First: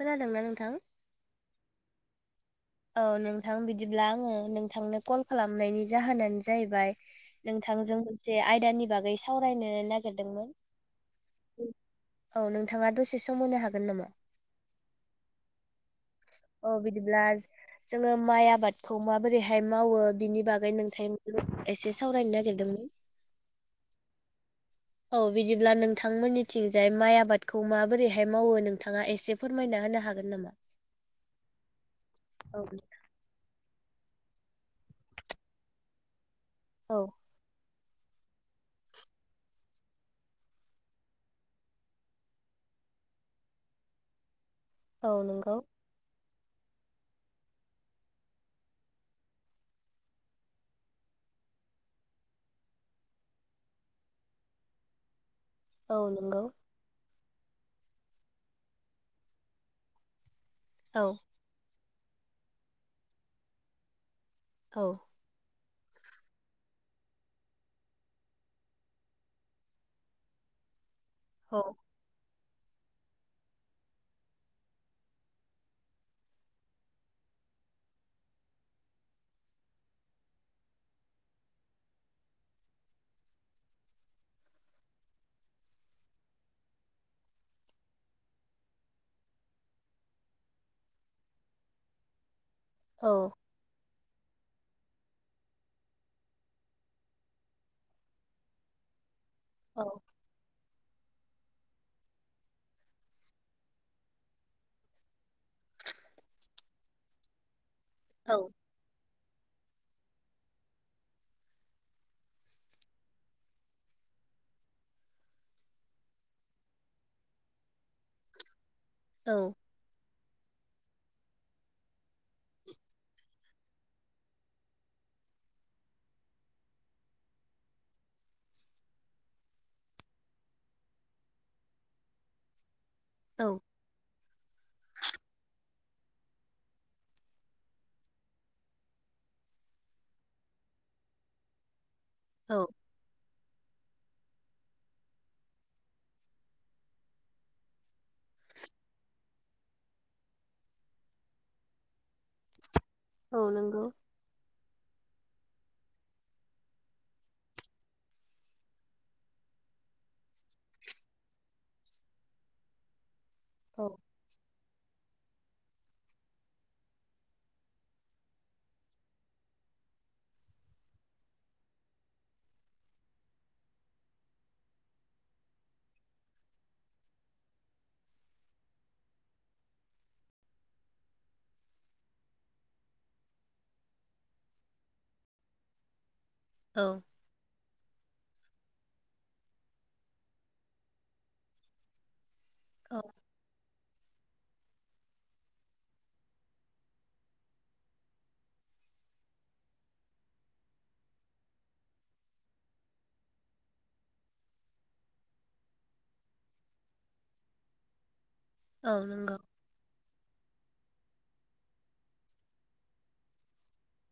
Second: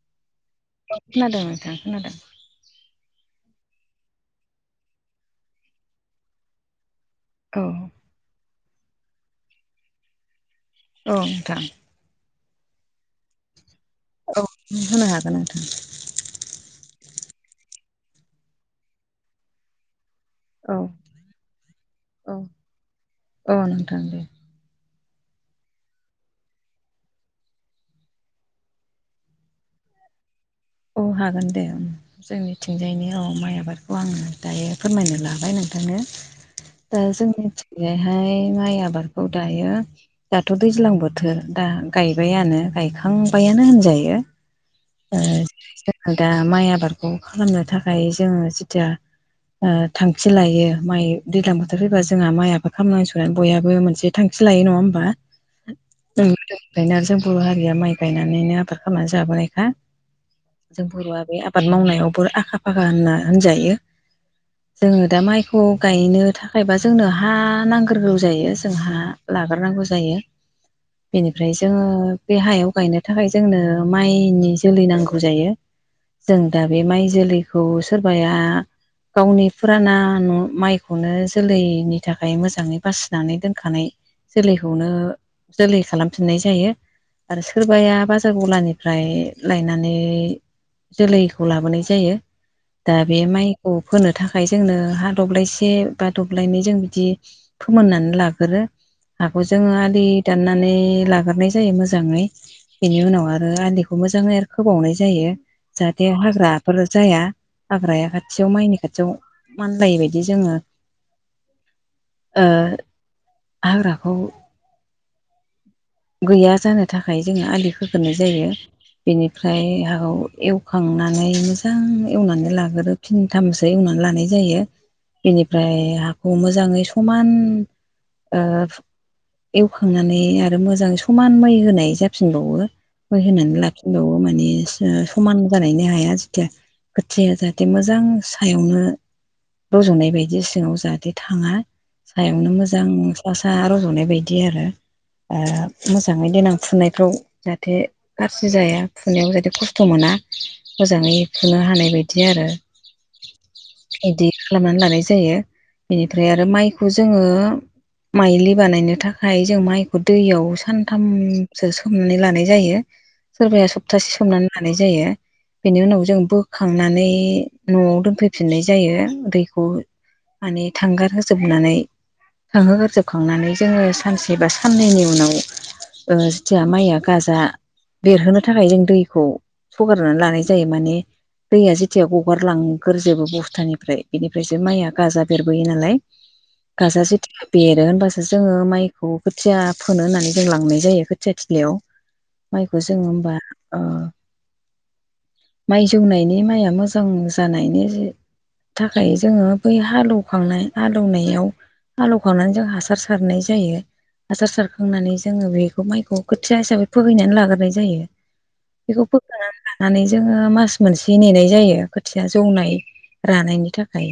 खोनादोंना नोंथां खोनादों नोंथां खोनादों औ नोंथां बिदिब्ला आङो नोंथांनो कल खालामनायनि जाहोनानो जाहैबाय औ नोंथांजों मोनसे आयदानि बागै सावरायनो नागिरदोंमोन औ नोंथां। औ नोंथाङा दसे सम होनो हागोन नामा? औ होनो हागोन नोंथां। अ बिदिब्ला जोङो माइ आबादखौ माबोरैहाय मावो बिनि बागै औ नोंथांनिसिम एसे सावरायनो औ नागिरदोंमोन? औ नोंथां दे औ बिदिब्ला नोंथांमोननिथिंजाय माइ आबादखौ माबोरैहाय मावो नोंथाङा एसे फोरमायना होनो हागोन नामा? औ हागोन दे औ जोंनिथिंजायनि औ माइ आबादखौ आं दायो फोरमायनो लाबाय नोंथांनो औ ओ जोंनिथिं हाय माइ आबादखौ दायो दाथ' दैज्लां बोथोर दा गायबायानो गायखांबायानो होनजायो औ ओ नंगौ जोंयो दा माइ आबादखौ खालामनो थाखाय जोङो जिथु ओ थांखि लायो माइ दैल्लां बोथोर फैबा जोंहा माइ आबाद खालामनांसिगौ बयाबो मोनसे थांखि लायो नङा होमबा। औ ओ नंगौ जों बर' हारिया माइ गायनानैनो आबाद खालामनानै जाबाय ना जों औ बर'आ बे आबाद मावनायावबो आखा फाखा होनना होनजायो औ जोङो दा माइखौ। गायनो थाखायबा जोंनो हा नांग्रोगौ जायो जोंहा लाग्रोनांगौ जायो। [unintelligible] बेनिफ्राय जोङो बे हायाव गायनो थाखाय जोंनो माइनि जोलै नांगौ जायो। जों दा बे माइ जोलैखौ सोरबाया गावनि फुराना माइखौनो जोलैनि थाखाय मोजाङै बासिनानै दोनखानाय जोलैखौनो जोलै खालामफिननाय जायो। आरो सोरबाया बाजार गलानिफ्राय लायना नानै जोलैखौ लाबोनाय जायो। दा बे औ माइ औ फोनो थाखाय जोंनो हा दब्लायसे बा दब्लायनै जों बिदि फोमोननानै लागोरो हाखौ जोङो औ आलि दाननानै लाग्रोनाय जायो मोजाङै बिनि उनाव आरो आलिखौ मोजाङै फोबावनाय जायो। जाहाथे हाग्राफोर जाया हाग्राया औ खाथियाव माइनि खाथियाव मानलायिबायदि जोङो ओ हाग्राखौ गैया जानो थाखाय जोङो आलि खोग्रोनाय जायो। औ बेनिफ्राय हागाव एव एवखांनानै मोजां एवनानै लाग्रो फिनथामसो एवनानै लानाय जायो। बेनिफ्राय हाखौ मोजाङै समान ओ एवखांनानै आरो मोजां समान मै होनाय जाफिनबावो मै औ होनानै लाफि फनबावो माने समान जानायना हाया जेथिया खोथियाया जाहाथे मोजां सायावनो रज'नाय बायदि सिङाव जाहाथे थाङा। सायावनो औ मोजां सा सा रज'नाय बायदि आरो। ओ मोजाङै देनां फुनायफ्राव जाहाथे गाज्रि जाया फुनायाव जाहाथे खस्थ' मोना मोजाङै फुनो हानाय बायदि आरो। औ नंगौ। इदि खालामनानै लानाय जायो। बेनिफ्राय आरो माइखौ जोङो माइलि बानायनो थाखाय जों माइखौ दैयाव सानथामसो सोमनानै लानाय जायो सोरबाया औ सप्तासे सोमनानै लानाय जायो। बेनि उनाव जों बोखांनानै न'आव दोनफैफिननाय जायो दैखौ माने थांगार होजोबनानै थांहोग्रोजोबखांनानै जोङो सानसे बा साननैनि उनाव ओ जिथुया माइया गाजा बेरहोनो थाखाय जों दैखौ हगारनानै लानाय जायो माने दैया जेथिया गगारलांग्रोजोबो बस्थानिफ्राय बेनिफ्रायसो माइआ गाजा बेरबोयो नालाय [unintelligible] गाजा जेथिया बेरो होनबासो जोङो माइखौ खोथिया फोनो होननानै जों लांनाय जायो खोथिया थिलायाव माइखौ जों औ ओ माइ जौनायनि माइया मोजां जानायनि थाखाय जोङो बै हालेवखांनाय हालौनायाव हालौखावनानै जों हासार सारनाय जायो हासार सारखांनानै जोङो बेखौ माइखौ खोथिया हिसाबै फोखैनानै लाग्राय जायो औ बेखौ नंगौ फोखोनानै लानानै जोङो मास मोनसे नेनाय जायो खोथिया जौनाय रानायनि थाखाय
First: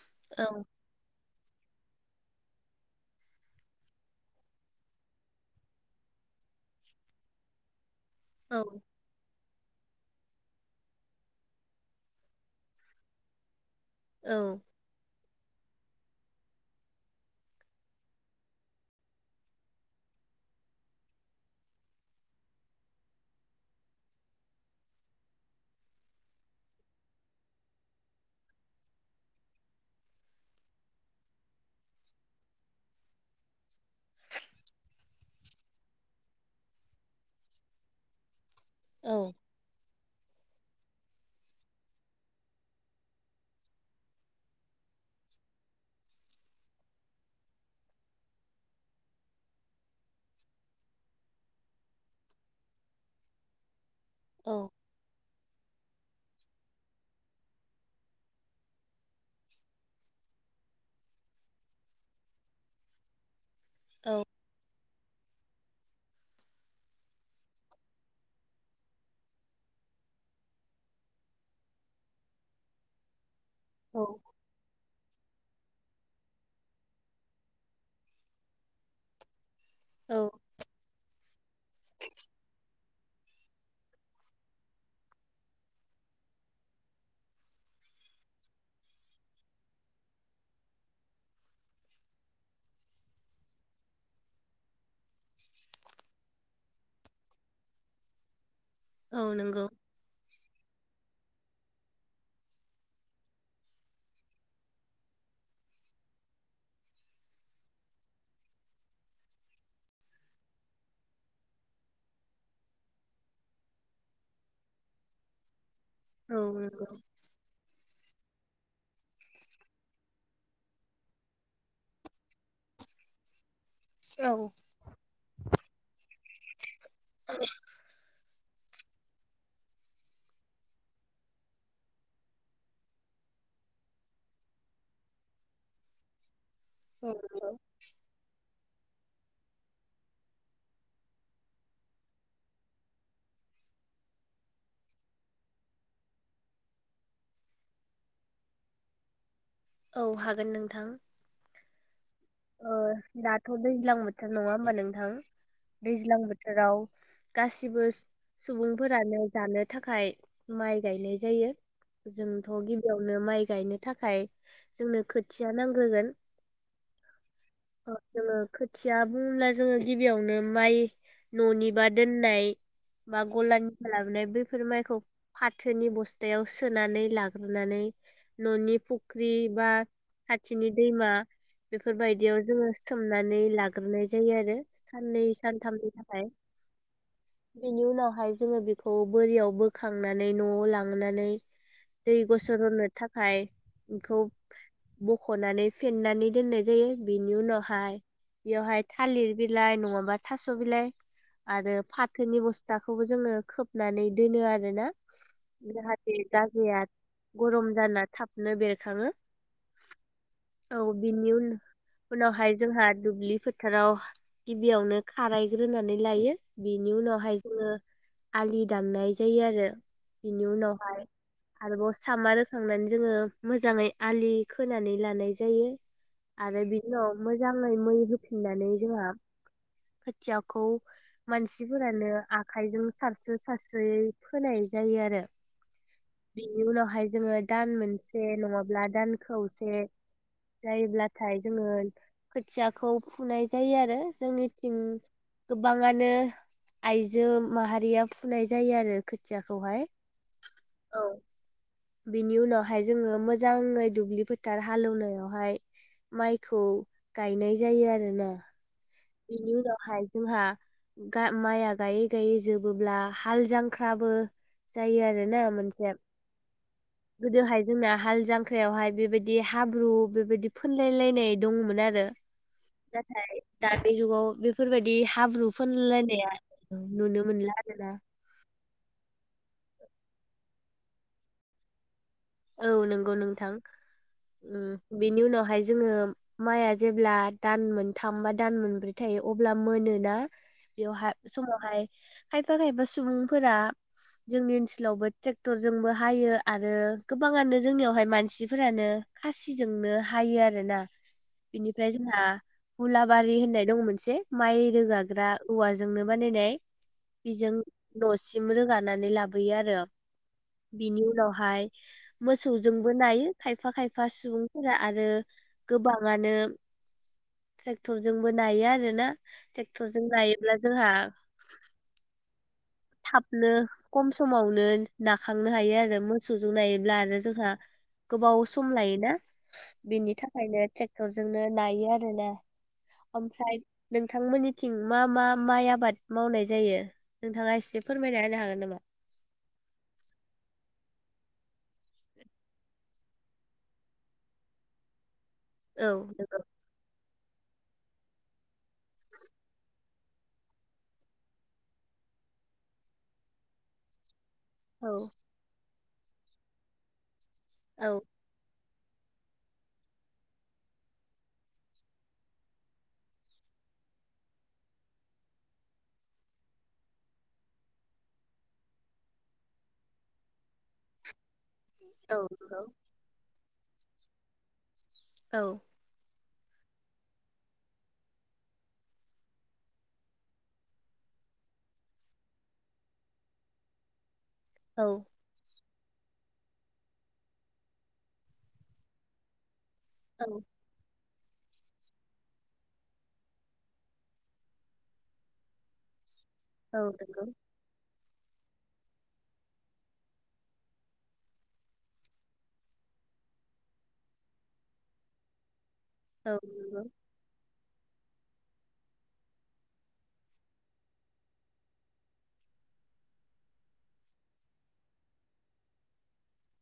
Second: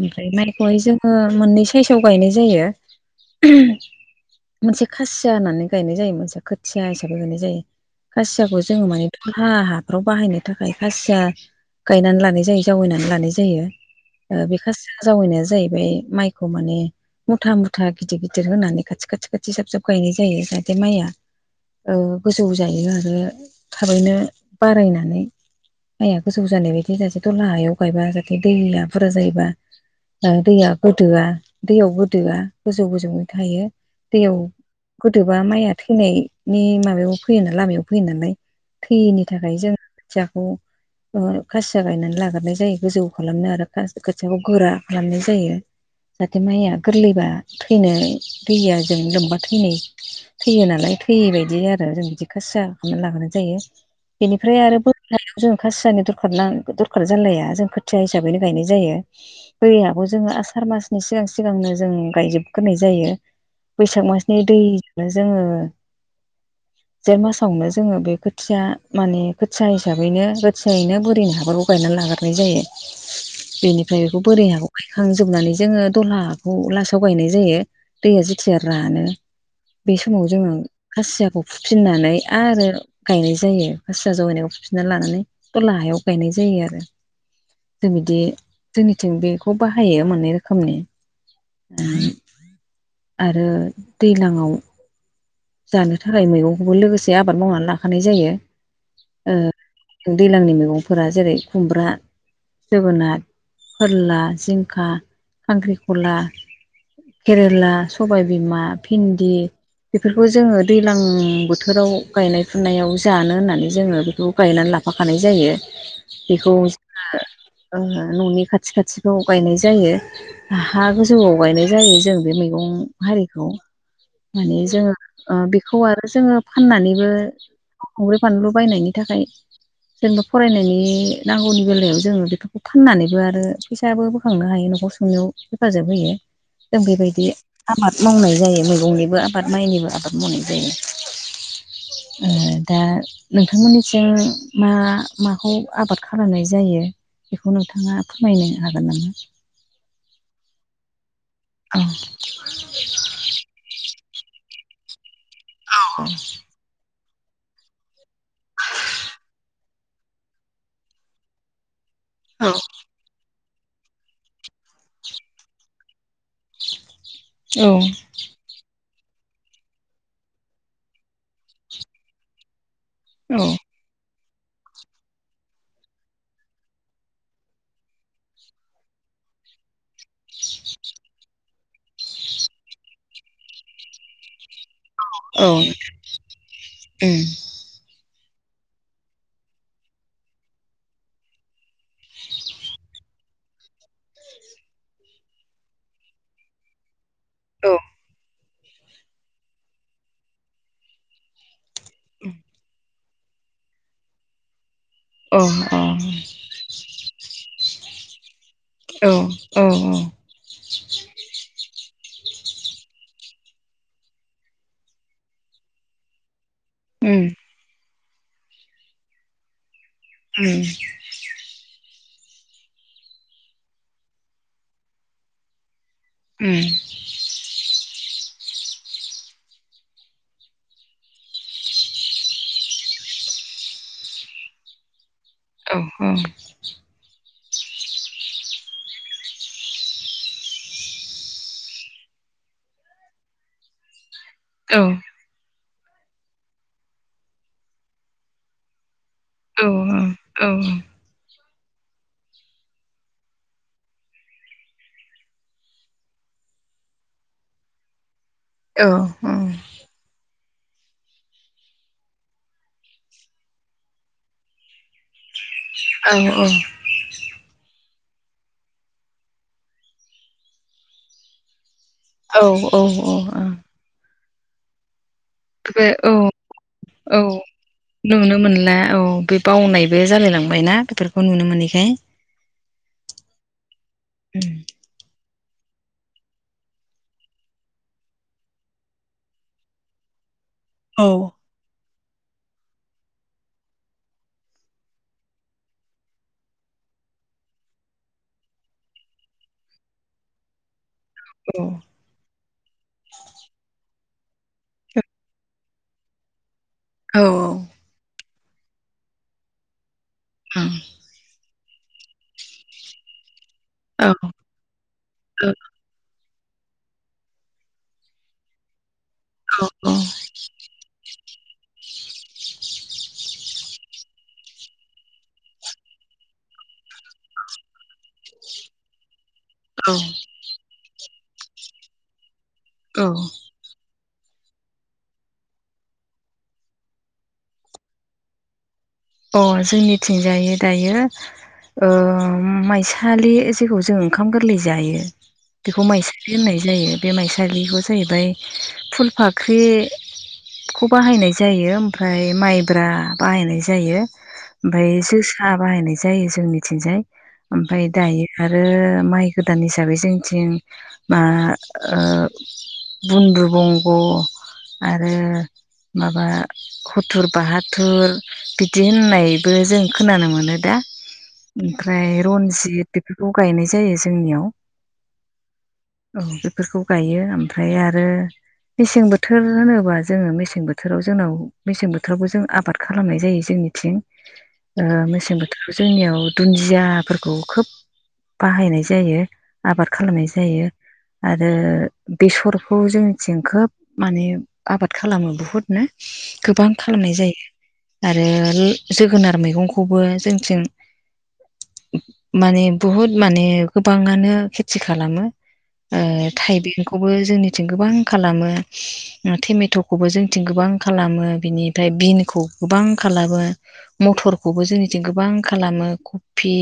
ओमफ्राय औ मायखौहाय जों मोननै साइसआव गायनाय जायो मोनसे खासि खुसिया होननानै गायनाय जायो मोनसे खोथिया हिसाबै गायनाय जायो औ खासियाखौ जोङो माने हाफ्राव बाहायनो थाखाय खासिया गायनानै लानाय जायो जावैनानै लानाय जायो। औ ओ बेखो जावैनाया जाहैबाय माइखौ माने मुथा मुथा गिदिर गिदिर होनानै खाथि खाथि खाथि जाबजाब उगायनाय जायो जाहाथे माइया गोजौ जायो आरो थाबैनो बारायनानै माइया गोजौ जानाय बायदि जाहाथे द'ला हायाव गायबा जाहाथे दैया बुरजा जायोबा दैया गोदोआ दैयाव गोदोआ गोजौ गोजौै थायो दैयाव गोदोबा माइया थैनायनि माबायाव फैयोना लामायाव फैयो नालाय थैयिनि औ थाखाय जोङो खोथियाखौ खासिया गायनानै लाग्रनाय जायो गोजौ खालामनो आरो खोथियाखौ गोरा खालामनाय जायो जाहाथे माइया गोरलैबा थैनो दैया जोबजोबबा थैनाय थैयो नालाय थैयै बायदि आरो जों बिदि खासिया खालामनानै लाग्रोनाय जायो बेनिफ्राय औ आरो खौ जों खासियानो दरखार ना दरखार जालाया जों खोथिया हिसाबैनो गायनाय जायो। दैयाबो जोङो आसार मासनि सिगां सिगांनो जों गायजोबग्रोनाय जायो बैसाग मास बे दैजोंनो जोङो जेठ मासावनो जोङो बे खोथिया माने खोथिया हिसाबैनो खोथियायैनो बोरैनो हागरबावो गगायनानै लागारनाय जायो औ बेनिफ्राय बेखौ बोरै हागौगाय खांजोबनानै जोङो दलहाखौ लासआव गायनाय जायो दैया जेथिया रानो बे समाव औ जोङो खासियाखौ फुफिननानै आरो गायनाय जायो खासिया जगायनायखौ फुफिन्ना लानानै ला हायाव गायनाय जायो आरो जों बिदि जोंनिथिं बेखौ बाहायो मोननै रोखोमनि आरो दै्लांव जानो थाखाय मैगंखौबो लोगोसे आबाद मावनानै लाखानाय जायो। औ नंगौ। दैज्लांनि मैगंफोरा जेरै खुमब्रा जोगोनार फोरला जिंखा खांख्रिख'ला केरेला सबायबिमा भिन्दि बेफोरखौ जोङो दैज्लां बोथोराव गायनाय फुनायाव जानो होननानै जोङो बेखौ गायनानै लाफाखानाय जायो औ बेखौ नंगौ जोङो न'नि खाथि खाथिखौ गायनाय जायो। हा गोजौआव गायनाय जायो जों बे मैगं हारिखौ औ माने जोङो बेखौ आरो जोङो फाननानैबो खंब्र्रि बानलु बायनायनि थाखाय जेनेबा फरायनायनि नांगौनि बेलायाव जोङो बेफोरखौ फाननानैबो आरो फैसाबो बोखांनो हायो न'खर खंनायाव हेफाजाब होयो। [inaudible] जों बेबायदि नंगौ आबाद मावनाय जायो। मैगंनिबो आबाद माइनिबो आबाद मावनाय जायो। ओ दा। नोंथांमोननिजों मा माखौ आबाद खालामनाय जायो? बेखौ नोंथाङा फोरमायनो हागोन नामा? औ हागोन नोंथां। औ। दाथ' दैज्लां बोथोर नङा होमबा नोंथां दैज्लां बोथोराव गासिबो सुबुंफोरानो जानो थाखाय माइ गायनाय जायो। जोंथ' गिबियावनो माइ गायनो थाखाय जोंनो खोथिया नांग्रोगोन जोङो खोथिया बुङोब्ला जोङो गिबियावनो माइ न'निबा दोननाय [unintelligible] गलानि लाबोनाय बैफोर माइखौ फाथोनि बस्थायाव सोनानै लाग्रोनानै न'नि फुख्रि बा खाथिनि दैमा बेफोरबायदियाव जोङो सोमनानै लाग्रोनाय जायो आरो। साननै औ सानथामनि थाखाय उम बेनि उनावहाय जोङो बेखौ बोरियाव बोखांनानै न'आव लांनानै दै गसर रनो थाखाय बेखौ मख'नानै फेन्नानै दोननाय जायो। बेनि उनावहाय बेयावहाय थालिर बिलाइ, नङाबा थास' बिलाइ, आरो फाथोनि बस्थाखौबो जोङो खोबनानै दोनो आरोना औ जाहाथे जया गरम जानला थाबनो औ बेरखाङो। औ उम औ बिनि उनाव उनावहाय जोंहा दुब्लि फोथाराव गिबियावनो खारायग्रोनानै लायो। बिनि उनावहाय जोङो आलि दाननाय जायो आरो। बेनि उम उनावहाय आरोबाव सामा रोखांनानै जोङो मोजाङै आलि खोनानै लानाय जायो। आरो उम बिनि उनाव मोजाङै मै होफिननानै जोंहा खोथियाखौ मानसिफोरानो आखायजों सारसो सारस्रियै फोनाय जायो आरो। औ बेनोहाय जों। दान मोनसे नङाब्ला दान खौसे जायोब्लाथाय जोङो खोथियाखौ फुनाय जायो आरो। जोंनिथिं औ गोबांआङानो आइजो माहारिया फुनाय जायो आरो। औ खोथियाखौहाय। औ औ, बिनि उनावहाय जोङो मोजाङै दुब्लि फोथार हालेवनायावहाय माइखौ गायनाय जायो आरोना। बेनि उनावहाय जोंहा माइया गायै गायै जोबोब्ला हाल जांख्राबो जायो आरो ना मोनसे औ औ गोदोहाय जोंना हाल जांख्रायावहाय बेबायदि हाब्रु बेबायदि फुनलाय लायनाय दङमोन आरो औ नाथाय औ दानि जुगाव बेफोरबायदि हाब्रु बे औ फोनलायनाया औ नुनो मोनला आरोना नुनो मोनला औ बे बावनायबो जालायलांबायनाा बेफोरखौ नुनो मोनैखाय। औ नंगौ नोंथां बेनि उनावहाय जोङो। माइआ जेब्ला दान मोनथाम बा दान मोनब्रै थायो अब्ला मोनोना। औ बेयावहाय समावहाय खायफा खायफा सुबुंफोरा जोंनि ओनसोलावबो ट्रेक्टरजोंबो हायो आरो गोबाङानो जोंनियावहाय मानसिफोरानो खासिजोंनो हायो आरोना औ बिनिफ्राय ना हुलाबारि होननाय दङ मोनसे माइ रोगाग्रा औवाजोंनो बानायनाय औ बेजों न'सिम रोगानानै लाबोयो आरो बिनि उनावहाय मोसौजोंबो नायो खायफा खायफा औ सुबुंफोरा आरो गोबाङानो ट्रेक्टरजोंबो नायो आरो ना ट्रेक्टरजों नायोब्ला जोंहा थाबनो खम समावनो नाखांनो हायो आरो मोसौजों नायोब्ला आरो जोंहा गोबाव सम लायोना अ बिनि थाखायनो ट्रेक्टरजोंनो नायो आरो ना ओमफ्राय नोंथांमोननिथिं मा मा माइ आबाद मावनाय जायो नोंथाङा एस से फोरमायना होनो हागोन नामा अ जोंनिथिंजायो दायो ओ माइसालि जेखौ जों ओंखाम गोरलै जायो बेखौ औ माइसालि नंगौ होननाय जायो बे माइसालिखौ जाहैबाय फुलफाख्रि खौ बाहायनाय जायो ओमफ्राय माइब्रा बाहायनाय जायो जायो औ ओमफ्राय जोसा बाहायनाय जायो जों मिथिंजाय ओमफ्राय औ दायो आरो माइ गोदान हिसाबै जोंथिं मा ओ बुनदु बंग' आरो माबा हथुर बाहाथुर बिदि होननायबो जों खोनानो मोनो दा ओमफ्राय औ नंगौ रनजित बेफोरखौ गायनाय जायो जोंनियाव औ औ बेफोरखौ गायो ओमफ्राय आरो मेसें बोथोर होनोबा जोङो मेसें बोथोराव जोंनाव मेसें बोथोरावबो जों आबाद खालामनाय जायो जोंनिथिं ओ औ मेसें बो थोराव जोंनियाव दुन्दियाफोरखौ खोब बाहायनाय जायो आबाद खालामनाय औ जायो आरो बेसरखौ जोंनिथिं खोब माने आबाद खालामो बुहुद नो गोबां औ खालामनाय नंगौ जायो आरो जोगोनार मैगंखौबो जोंथिं माने बहुद माने गोबाङानो खेथि खालामो ओ औ नंगौ थाइबेंखौबो जोंनिथिं गोबां खालामो टमेट'खौबो जोंथिं गोबां खालामो बिनिफ्राय बिनखौ गोबां खालामो मथरखौबो जोंनिथिं गोबां खालामो कफि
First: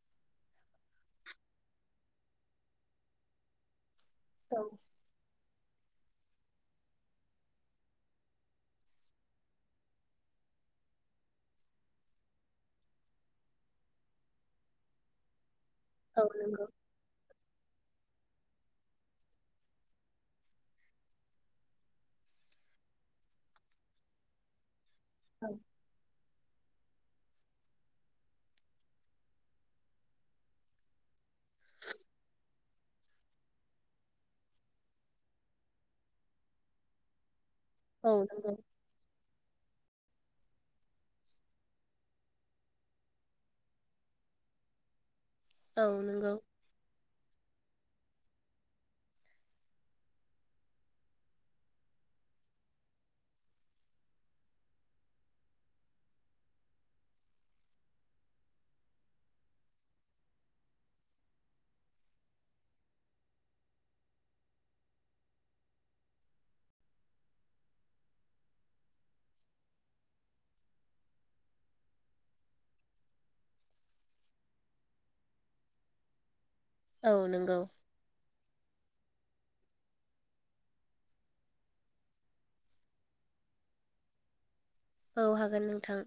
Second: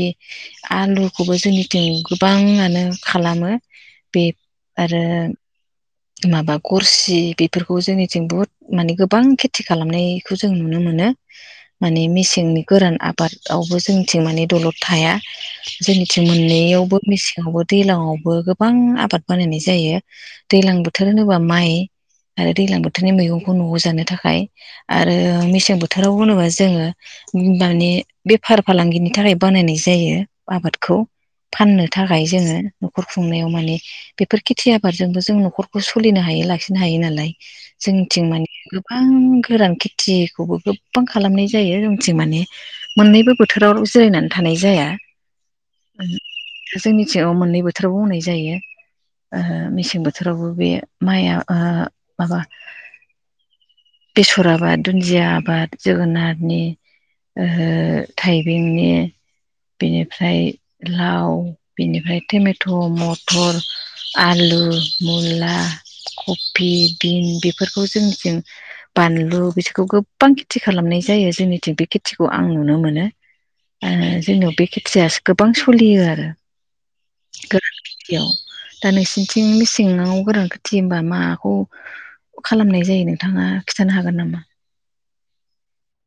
आलुखौबो जोंनिथिं गोबाङानो खालामो बे औ आरो माबा गरसि बेफोरखौ जोंनिथिं बुहुद माने गोबां खेथि खालामनायखौ जों नुनो मोनो माने मेसेंनि गोरान आबादावबो जोंथिं माने दलद थाया जोंनिथिं औ नंगौ मोननैयावबो मेसेङावबो दैलांआवबो गोबां आबाद बानायनाय जायो दैलां बोथोर होनोबा माइ आरो दैलां बोथोरनि मैगंखौ न'आव जानो थाखाय आरो औ मेसें बोथोराव होनोबा जोङो माने बेफार फालांगिनि थाखाय बानायनाय जायो आबादखौ। फाननो थाखाय जोङो न'खर खुंनायाव माने बेफोर खेथि आबादजोंबो। जों न'खरखौ सोलिनो हायो लाखिनो हायो नालाय औ जोंनिथिं माने नंगौ गोबां गोरान खेथिखौबो गोबां खालामनाय जायो जोंथिं माने मोननैबो बोथोराव जिरायनानै थानाय जाया औ नंगौ जोंनिथिङाव मोननै बोथोरावबो बुंनाय जायो ओ मेसें बोथोर बोथोरावबो बे माइआ ओ माबा बेसर आबाद दुन्दिया आबाद जोगोनारनि ओ थाइबेंनि बेनिफ्राय लाव बेनिफ्राय टमेट' मटर आलु मुला कफि बिन बेफोरखौ जोंजों बानलु बिसोरखौ गोबां खेथि खालामनाय जायो जोंनिथिं बे खेथिखौ आं नुनो मोनो। आरो जोंनियाव बे खेथियाो गोबां सोलियो आरो। औ नंगौ दा नोंसिनिथिंनि नोंनाव गोरोनथि होमबा माखौ खालामनाय जायो नोंथाङा खिन्थानो हागोन नामा? औ हागोन नोंथां।